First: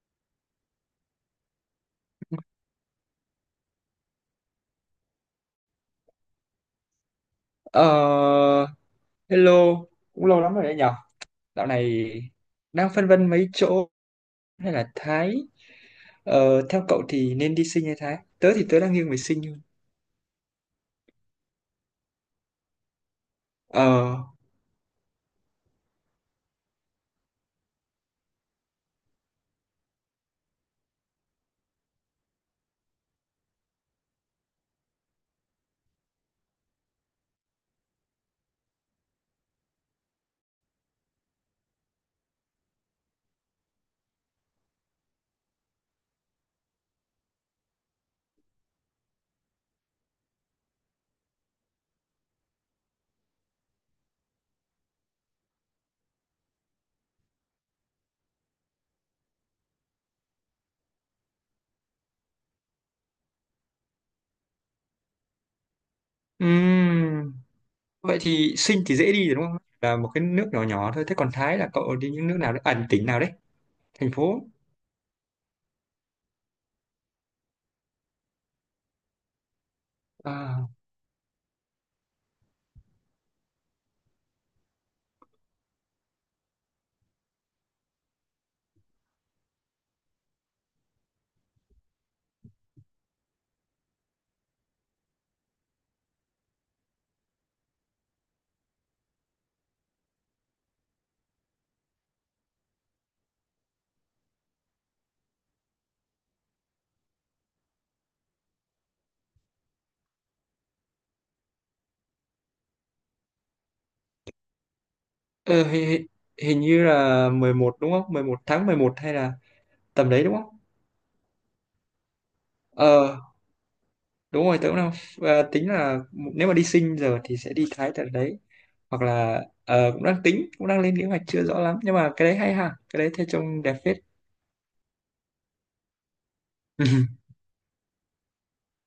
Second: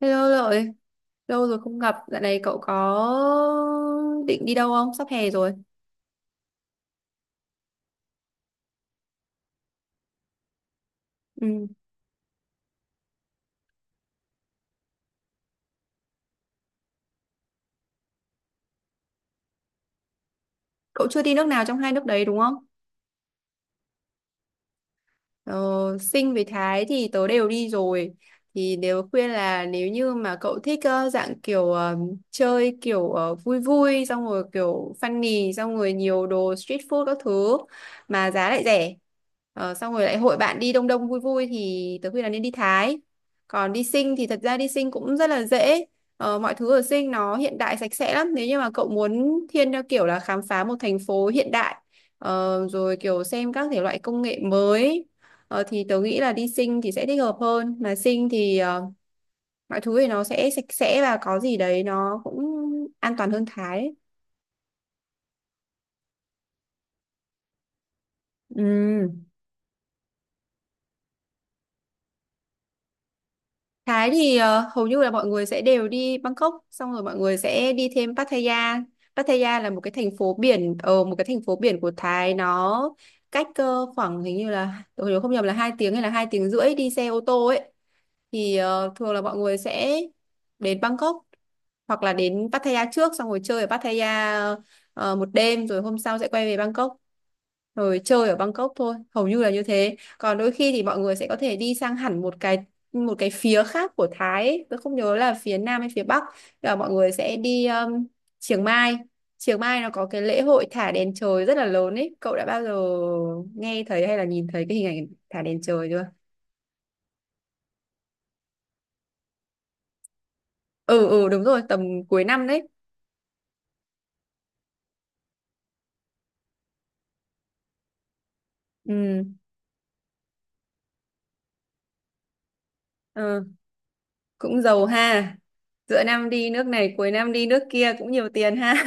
Hello Lợi, lâu rồi không gặp, dạo này cậu có định đi đâu không? Sắp hè rồi. Ờ, hello, cũng lâu lắm rồi đấy nhở. Dạo Ừ. này đang phân vân mấy chỗ hay là Thái. Ờ, theo cậu thì nên đi Sinh hay Thái? Tớ thì tớ đang nghiêng về Sinh hơn. Cậu chưa đi nước nào trong hai nước đấy đúng không? Ờ, Ờ, Sinh với Thái thì tớ đều đi rồi, thì nếu khuyên là nếu như mà cậu thích dạng kiểu chơi kiểu vui vui, xong rồi kiểu funny, xong rồi nhiều đồ street food các thứ mà giá lại rẻ. Xong rồi lại hội bạn đi đông đông vui vui thì tớ khuyên là nên đi Thái. Còn đi Sinh thì thật ra đi Sinh cũng rất là dễ. Mọi thứ ở Sinh nó hiện đại sạch sẽ lắm, nếu như mà cậu muốn thiên theo kiểu là khám phá một thành phố hiện đại. Rồi kiểu xem các thể loại công nghệ mới. Thì tớ nghĩ là đi Sinh thì sẽ thích hợp hơn, mà Sinh thì mọi thứ thì nó sẽ sạch sẽ và có gì đấy nó cũng an toàn hơn Thái ấy. ừm, vậy thì Ừ. Sinh thì dễ đi rồi đúng không? Là một cái nước nhỏ nhỏ thôi. Thế còn Thái là cậu đi những nước nào đấy? À, tỉnh nào đấy? Thái Thành thì phố. Hầu như là mọi người sẽ đều đi Bangkok, xong rồi mọi người sẽ đi thêm Pattaya. Pattaya là À, một cái thành phố biển của Thái. Nó cách khoảng, hình như là tôi nhớ không nhầm là 2 tiếng hay là 2 tiếng rưỡi đi xe ô tô ấy. Thì thường là mọi người sẽ đến Bangkok hoặc là đến Pattaya trước, xong rồi chơi ở Pattaya một đêm, rồi hôm sau sẽ quay về Bangkok rồi chơi ở Bangkok thôi, hầu như là như thế. Còn đôi khi thì mọi người sẽ có thể đi sang hẳn một cái phía khác của Thái ấy. Tôi không nhớ là phía Nam hay phía Bắc. Tức là mọi người sẽ đi Chiang Mai. Chiang Mai nó có cái lễ hội thả đèn trời rất là lớn ấy. Cậu đã bao giờ nghe thấy hay là nhìn thấy cái hình ảnh thả đèn ờ, trời chưa? hình như là 11 đúng không? 11 tháng 11 hay là tầm đấy đúng không? Ừ, ừ, đúng rồi, tầm cuối năm đấy. Ờ, đúng rồi, tớ cũng đang tính là nếu mà đi Sinh giờ thì sẽ đi Thái tận đấy. Hoặc Ừ. là cũng đang tính, cũng đang lên kế hoạch chưa rõ lắm, nhưng mà cái đấy hay ha, cái đấy thấy ờ, trông đẹp phết. Cũng giàu ha, giữa năm đi nước này cuối năm đi nước kia cũng nhiều tiền ha.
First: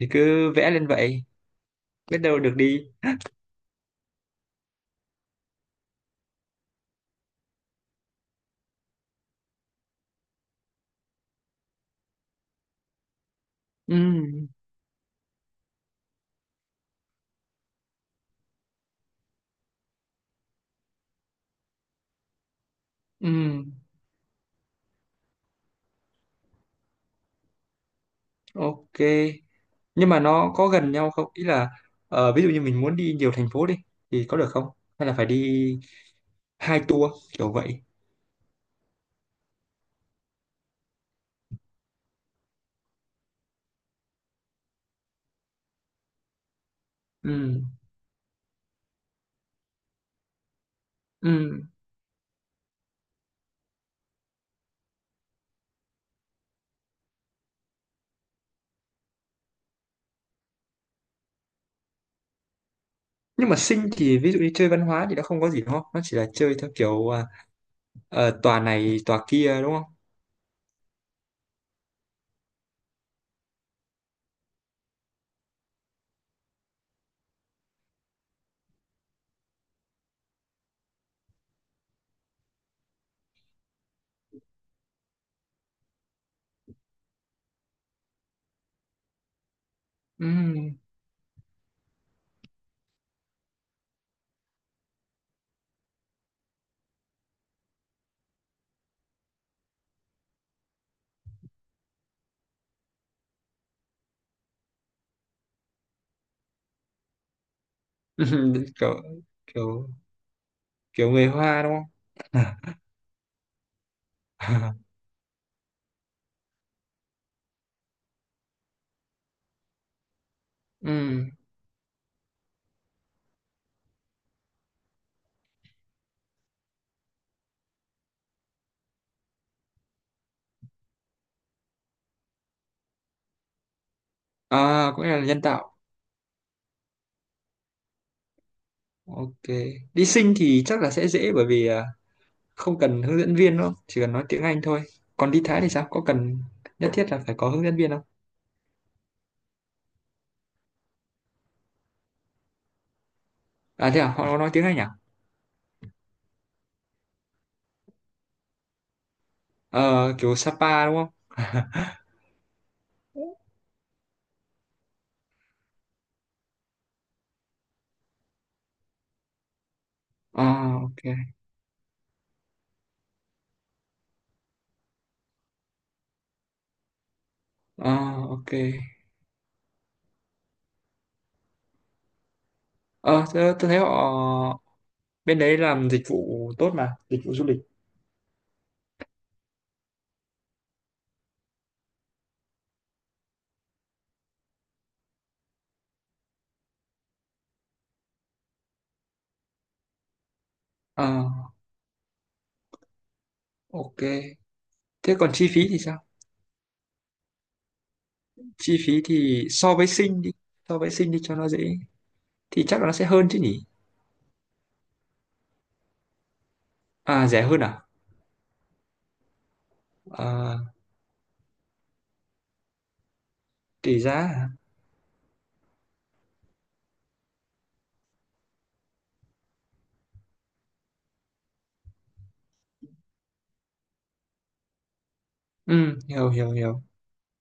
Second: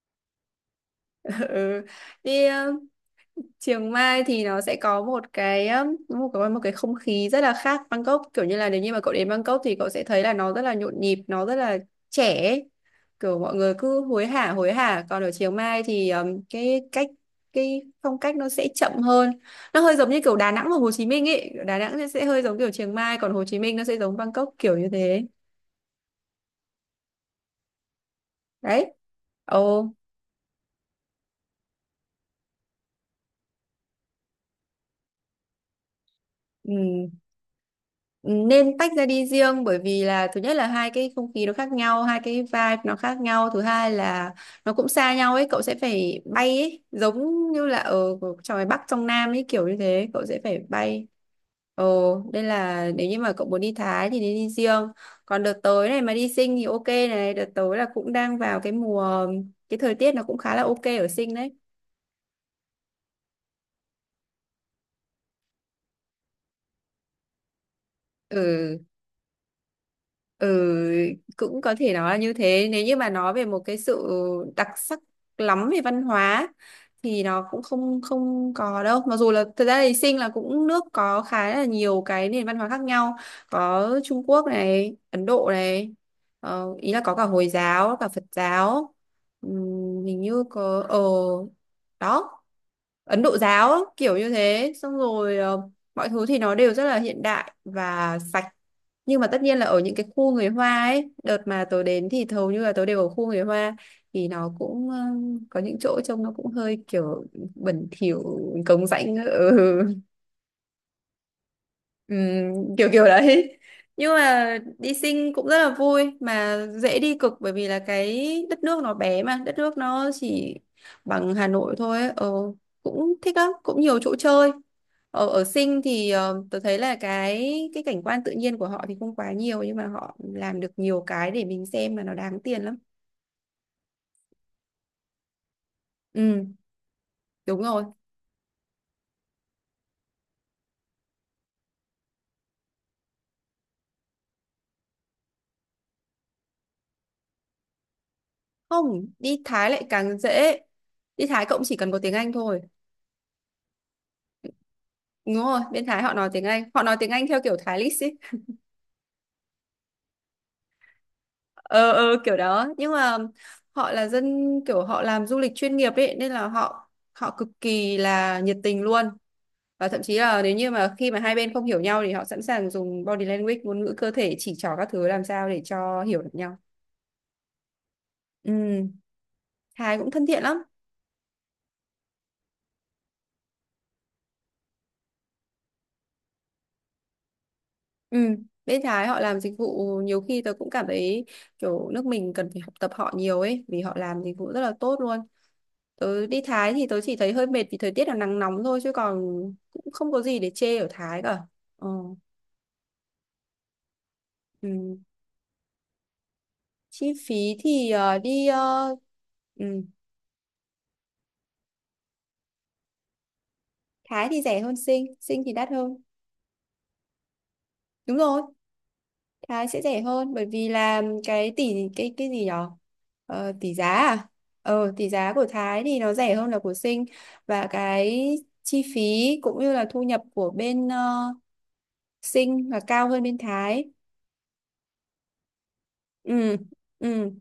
Thì cứ vẽ lên vậy, Ừ. biết đâu Đi được đi. Chiang Mai thì nó sẽ có một cái không khí rất là khác Bangkok. Kiểu như là nếu như mà cậu đến Bangkok thì cậu sẽ thấy là nó rất là nhộn nhịp, nó rất là trẻ ấy. Kiểu mọi người cứ hối Ừ hả hối hả, còn ở Chiang Mai thì cái phong cách nó sẽ chậm hơn. Nó hơi giống như kiểu Đà Nẵng và Hồ Chí Minh ấy. Đà Nẵng sẽ hơi giống kiểu Chiang Mai, còn Hồ Chí ừ, Minh nó sẽ giống Bangkok, kiểu như thế. Đấy. ok. Ồ. Nhưng mà nó có gần nhau không, ý là ví dụ như mình muốn đi nhiều thành phố đi thì có được không, hay là phải đi Ừ. hai tour kiểu vậy? Ừ, nên tách ra đi riêng, bởi vì là thứ nhất là hai cái không khí nó khác nhau, hai cái vibe nó khác nhau. Thứ hai là nó cũng xa nhau ấy, cậu sẽ phải bay ấy, giống Ừ như là ở trong, ngoài Bắc trong Nam ấy, kiểu như thế. Cậu sẽ phải bay. ừ. Ồ, nên là nếu như mà cậu muốn đi Thái thì nên đi riêng. Còn đợt tới này mà đi Sing thì ok này, đợt tới là cũng đang vào cái mùa, cái thời tiết nó cũng khá là ok ở Sing đấy. Nhưng mà Sinh thì ví dụ như chơi văn hóa thì nó không có gì đúng không, nó chỉ là chơi theo kiểu tòa Ừ. này tòa kia đúng không. Ừ, cũng có thể nói là như thế. Nếu như mà nói về một cái sự đặc sắc lắm về văn hóa thì nó cũng không không có đâu. Mặc dù là thật ra thì Sinh là cũng nước có khá là nhiều cái nền văn hóa khác nhau. Có Trung Quốc này, Ấn Độ này, ý là có cả Hồi giáo, cả Phật giáo. Hình như Ừ. có đó, Ấn Độ giáo, kiểu như thế. Xong rồi mọi thứ thì nó đều rất là hiện đại và sạch. Nhưng mà tất nhiên là ở những cái khu người Hoa ấy, đợt mà tớ đến thì hầu như là tớ đều ở khu người Hoa, thì nó cũng có những chỗ trông nó cũng hơi kiểu bẩn thỉu, cống kiểu rãnh, ừ. kiểu kiểu người Hoa đúng không? Kiểu kiểu đấy. Nhưng mà đi Sing cũng rất là vui, mà dễ đi cực, bởi vì là cái đất nước nó bé, mà đất nước nó chỉ Ừ. bằng Hà Nội thôi ấy. Ờ, cũng thích lắm, cũng nhiều chỗ chơi. Ở ở Sinh thì tôi thấy là cái cảnh quan tự nhiên của họ thì không quá nhiều, nhưng mà họ làm được nhiều cái để mình xem mà nó đáng tiền lắm. À, cũng là nhân tạo. Ừ, đúng rồi. Ok, đi Sing thì chắc là sẽ dễ, bởi vì không cần hướng dẫn viên đâu, chỉ cần nói tiếng Anh thôi. Còn đi Thái thì sao, có cần nhất thiết là phải có hướng dẫn viên không? Không, đi Thái lại càng dễ. Đi Thái cũng chỉ cần có tiếng Anh thôi. À, thế à, họ có nói tiếng Anh à? Đúng rồi, bên Thái họ nói tiếng Anh, họ nói tiếng Anh theo kiểu Thái lít ấy. Ờ, kiểu Sapa đúng không? Ờ, ờ, kiểu đó. Nhưng mà họ là dân, kiểu họ làm du lịch chuyên nghiệp ấy, nên là họ họ cực kỳ là nhiệt tình luôn. Và thậm chí là nếu như À, mà ok. khi mà hai bên không hiểu nhau thì họ sẵn sàng dùng body language, ngôn ngữ cơ thể, chỉ trỏ các thứ, làm sao để cho hiểu được nhau. À, ok. Ừ. Thái cũng thân thiện lắm. Ờ, tôi thấy họ bên đấy làm dịch vụ tốt, mà dịch vụ du lịch. Ừ. Bên Thái họ làm dịch vụ, nhiều khi tôi cũng cảm thấy kiểu nước mình cần phải học tập họ nhiều ấy, vì họ làm dịch vụ rất là tốt luôn. Tớ đi Thái thì tớ chỉ thấy hơi mệt vì thời tiết là nắng nóng thôi, chứ còn cũng không có gì để chê ở Ờ, Thái cả. ờ. ok. Ừ. Thế còn chi phí thì sao? Chi phí thì đi Chi phí thì Ừ. So với Sinh đi cho nó dễ, thì chắc là nó sẽ hơn chứ nhỉ. Thái thì rẻ hơn Sing. Sing thì đắt hơn. À, rẻ hơn à? Đúng rồi, Thái sẽ rẻ hơn, bởi Ờ, vì là cái gì nhở? Ờ, tỷ giá tùy giá à? à? Tỷ giá của Thái thì nó rẻ hơn là của Sinh. Và cái chi phí cũng như là thu nhập của bên Sinh là cao hơn bên Thái. Ừ, hiểu hiểu Ừ. hiểu. Ừ.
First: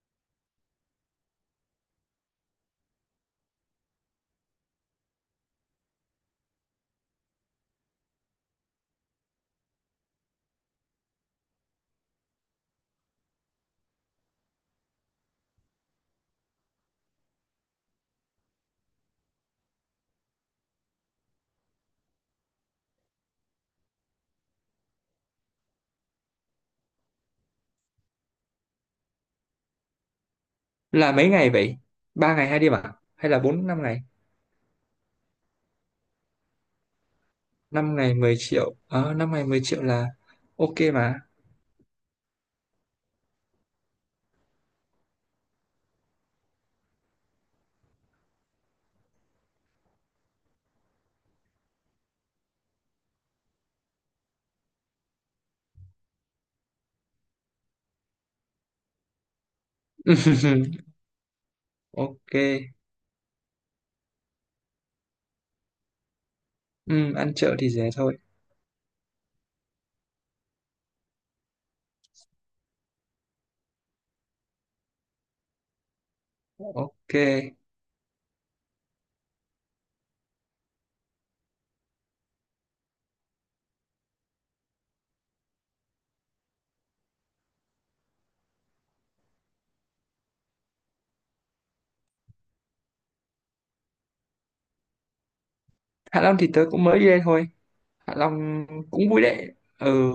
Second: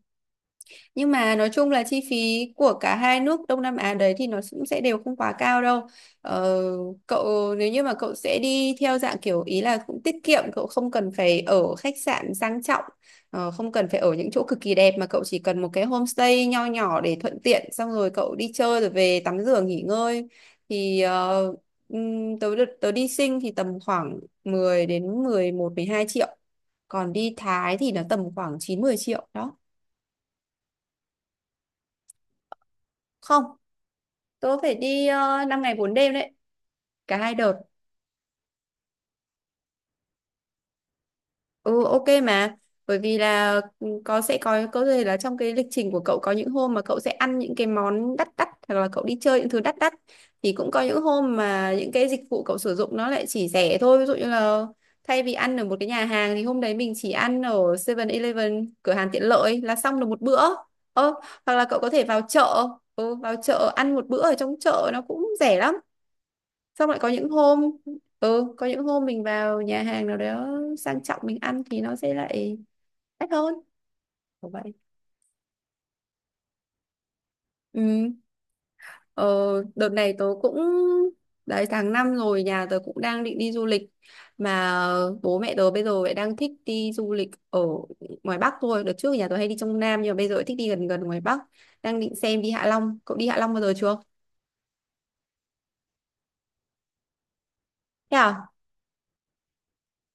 Nhưng mà nói chung là chi phí của cả hai nước Đông Nam Á đấy thì nó cũng sẽ đều không quá cao đâu. Ờ, cậu Nếu như mà cậu sẽ đi theo dạng kiểu ý là cũng tiết kiệm, cậu không cần phải ở khách sạn sang trọng, không cần phải ở những chỗ cực kỳ đẹp, mà cậu chỉ cần một cái homestay nho nhỏ để thuận tiện, xong rồi cậu đi chơi rồi về tắm rửa nghỉ ngơi, thì tớ đi Sing thì tầm khoảng 10 đến 11 12 triệu. Còn đi Thái thì nó tầm khoảng 9 10 triệu đó. Là mấy ngày vậy, 3 ngày 2 đêm à hay là Không. 4 5 ngày? Tôi phải đi 5 ngày 4 đêm đấy, cả hai đợt. 5 ngày 10 triệu. Ờ, 5 ngày 10 triệu là ok mà. Ừ, ok mà, bởi vì là có sẽ có thể là trong cái lịch trình của cậu có những hôm mà cậu sẽ ăn những cái món đắt đắt, hoặc là cậu đi chơi những thứ đắt đắt. Thì cũng có những hôm mà những cái dịch vụ cậu sử dụng nó lại chỉ rẻ thôi, ví dụ như là thay vì ăn ở một cái nhà hàng thì hôm đấy mình chỉ ăn ở 7-Eleven, cửa hàng tiện lợi, là xong được một bữa. Ờ, hoặc là cậu có thể vào Ok. chợ, vào chợ ăn một bữa ở trong chợ nó cũng rẻ lắm. Xong lại có Ừ, những ăn chợ thì hôm, rẻ thôi. Có những hôm mình vào nhà hàng nào đó sang trọng, mình ăn thì nó sẽ lại đắt hơn, kiểu vậy. Ok. Ừ. ờ, Đợt này tớ cũng, đấy, tháng 5 rồi, nhà tớ cũng đang định đi du lịch mà. Bố mẹ tớ bây giờ lại đang thích đi du lịch ở ngoài Bắc thôi. Đợt trước nhà tớ hay đi trong Nam, nhưng mà bây giờ lại thích đi gần gần ngoài Bắc. Đang định xem đi Hạ Long. Cậu đi Hạ Long bao giờ chưa? Hạ Long thì tớ cũng mới đi đây thôi. Hạ Thế à? Long cũng vui đấy. Ừ.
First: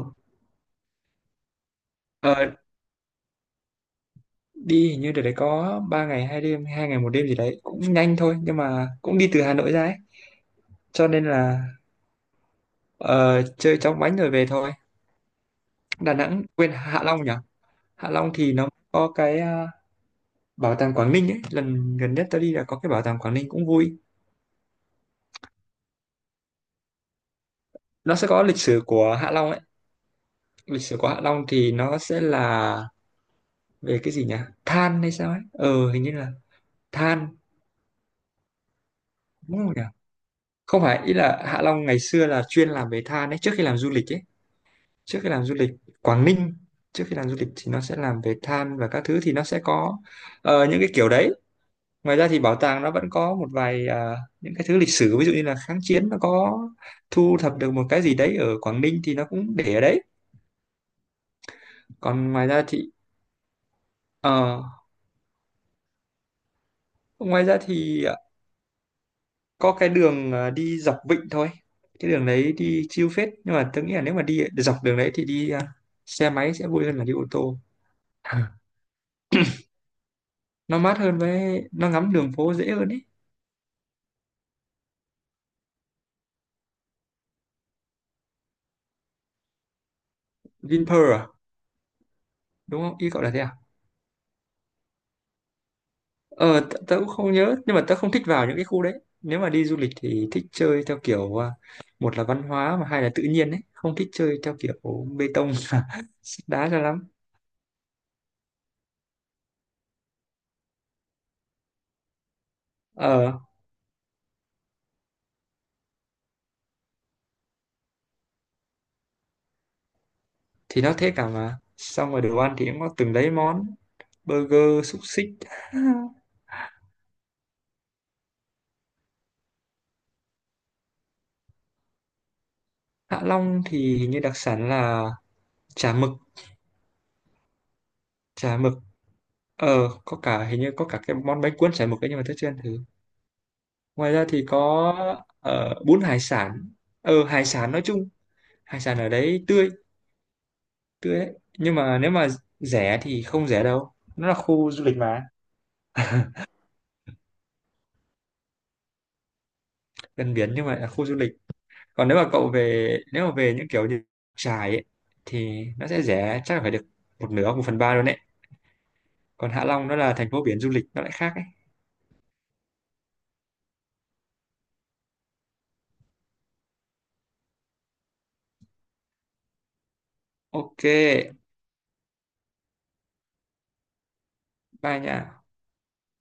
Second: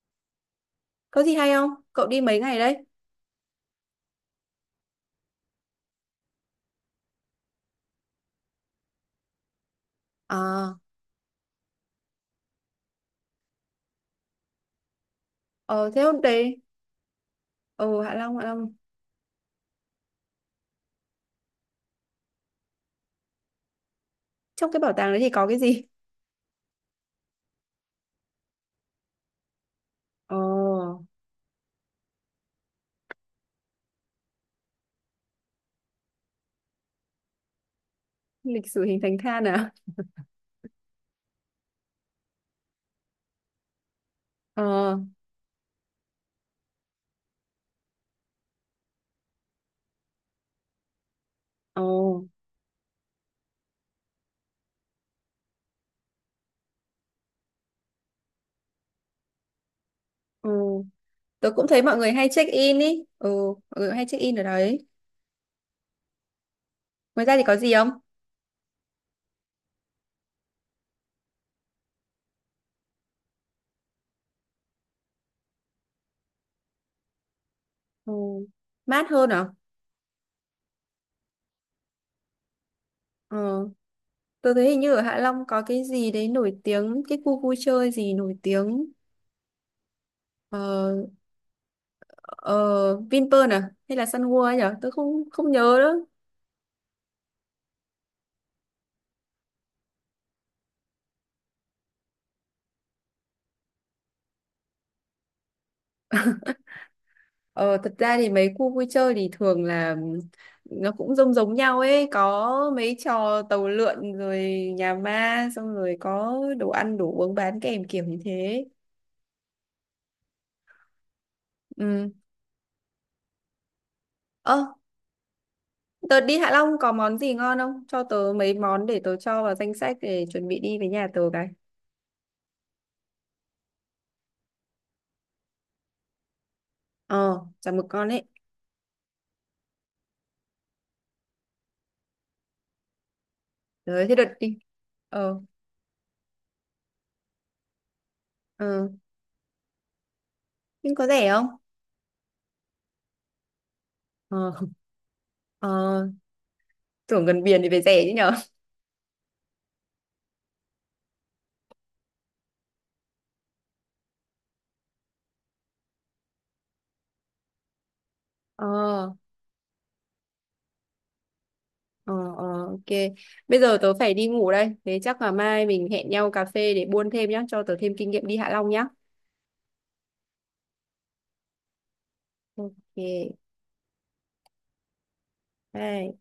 Có gì hay không? Cậu đi mấy ờ, ngày đấy? Đi hình như đợt đấy có 3 ngày 2 đêm 2 ngày 1 đêm gì đấy, cũng nhanh thôi, nhưng mà cũng đi từ Hà Nội ra ấy, à cho nên là Ờ, chơi chóng vánh rồi về thôi. ờ Thế Đà hôm Nẵng, đấy, quên, Hạ Long nhỉ? ừ, Hạ Hạ Long Long Hạ thì nó Long có cái bảo tàng Quảng Ninh ấy. Lần gần nhất tôi đi là có cái bảo tàng Quảng Ninh, cũng vui. Trong cái bảo tàng đấy thì có cái gì? Nó sẽ có lịch sử của Hạ Long ấy. Ồ, Lịch sử của Hạ Long thì nó sẽ là về cái gì nhỉ? Than hay sao ấy? Ờ, hình như là than. lịch sử hình thành than Đúng à? không nhỉ? Không phải, ý là Hạ Long ngày xưa là chuyên làm về than ấy. Trước khi làm du lịch ấy. Ờ. Trước khi làm du lịch Quảng Ninh. Trước khi làm du lịch thì nó sẽ làm về than và các thứ, thì nó sẽ có những cái kiểu đấy. Ồ, Ngoài ra thì bảo tàng nó vẫn có một vài những cái thứ lịch sử, ví dụ như là kháng chiến nó có thu thập được một cái gì đấy ở Quảng Ninh thì nó cũng để ở đấy. ồ. Tớ cũng thấy mọi người hay Còn ngoài check ra in thì ý. Ừ, mọi người hay check in ở ờ, đấy. Ngoài ra thì ngoài có ra gì không? thì à, có cái đường đi dọc vịnh thôi. Cái đường đấy đi chill phết, nhưng mà tôi nghĩ là nếu mà đi dọc đường đấy thì đi xe máy sẽ vui hơn là đi ô tô. Ừ, mát hơn à? Nó mát hơn, với nó ngắm đường phố dễ hơn ý. Ờ, tớ thấy hình như ở Hạ Long có cái gì đấy nổi tiếng, cái khu vui chơi gì nổi tiếng. Ờ, Vinpearl à? ờ, Đúng không, ý cậu là thế Vinpearl à? à? Hay là Sun World ấy nhở? Tớ không không nhớ nữa. Ờ, tớ cũng không nhớ, nhưng mà tớ không thích vào những cái khu đấy. Nếu mà đi du lịch thì thích chơi theo kiểu một là văn hóa mà hai là tự nhiên ấy, không thích chơi theo kiểu bê tông sét đá cho lắm. Ờ, thật ra thì mấy khu vui chơi thì thường là nó cũng giống giống nhau ấy, có mấy Ờ, trò tàu lượn rồi nhà ma, xong rồi có đồ ăn đồ uống bán kèm, kiểu như thế. thì nó thế cả mà. Ừ. Xong rồi đồ ăn thì cũng có từng đấy món, Ơ, burger, xúc xích. tớ đi Hạ Long có món gì ngon không? Cho tớ mấy món để tớ cho vào danh sách để chuẩn bị đi với nhà tớ cái. Hạ Long thì hình như đặc sản là chả mực, Ờ, chả mực con ấy. chả mực. Ờ, có cả, hình như có cả cái món bánh cuốn chả mực ấy, nhưng mà tớ chưa ăn thử. Rồi, Ngoài thế ra đợt thì đi. có Ờ, bún hải sản. Ờ, hải sản nói chung, hải ờ. sản ở đấy tươi, Nhưng có tươi rẻ đấy. không? Nhưng mà nếu mà rẻ thì không rẻ đâu, nó là Ờ. khu du lịch mà. Ờ. Tưởng gần biển thì phải rẻ chứ nhở? Gần biển nhưng mà là khu du lịch. Còn nếu mà về những kiểu như Trải ấy, thì nó sẽ rẻ, chắc là phải được một nửa 1/3 luôn đấy. Ờ. Còn Hạ Long nó là thành phố biển du lịch nó lại khác ấy. Ờ, ờ, ok. Bây giờ tớ phải đi ngủ đây. Thế chắc là mai mình hẹn nhau cà phê để buôn thêm nhá, cho tớ thêm kinh nghiệm đi Hạ Long nhá. Ok, Ok. bye nha. Bye.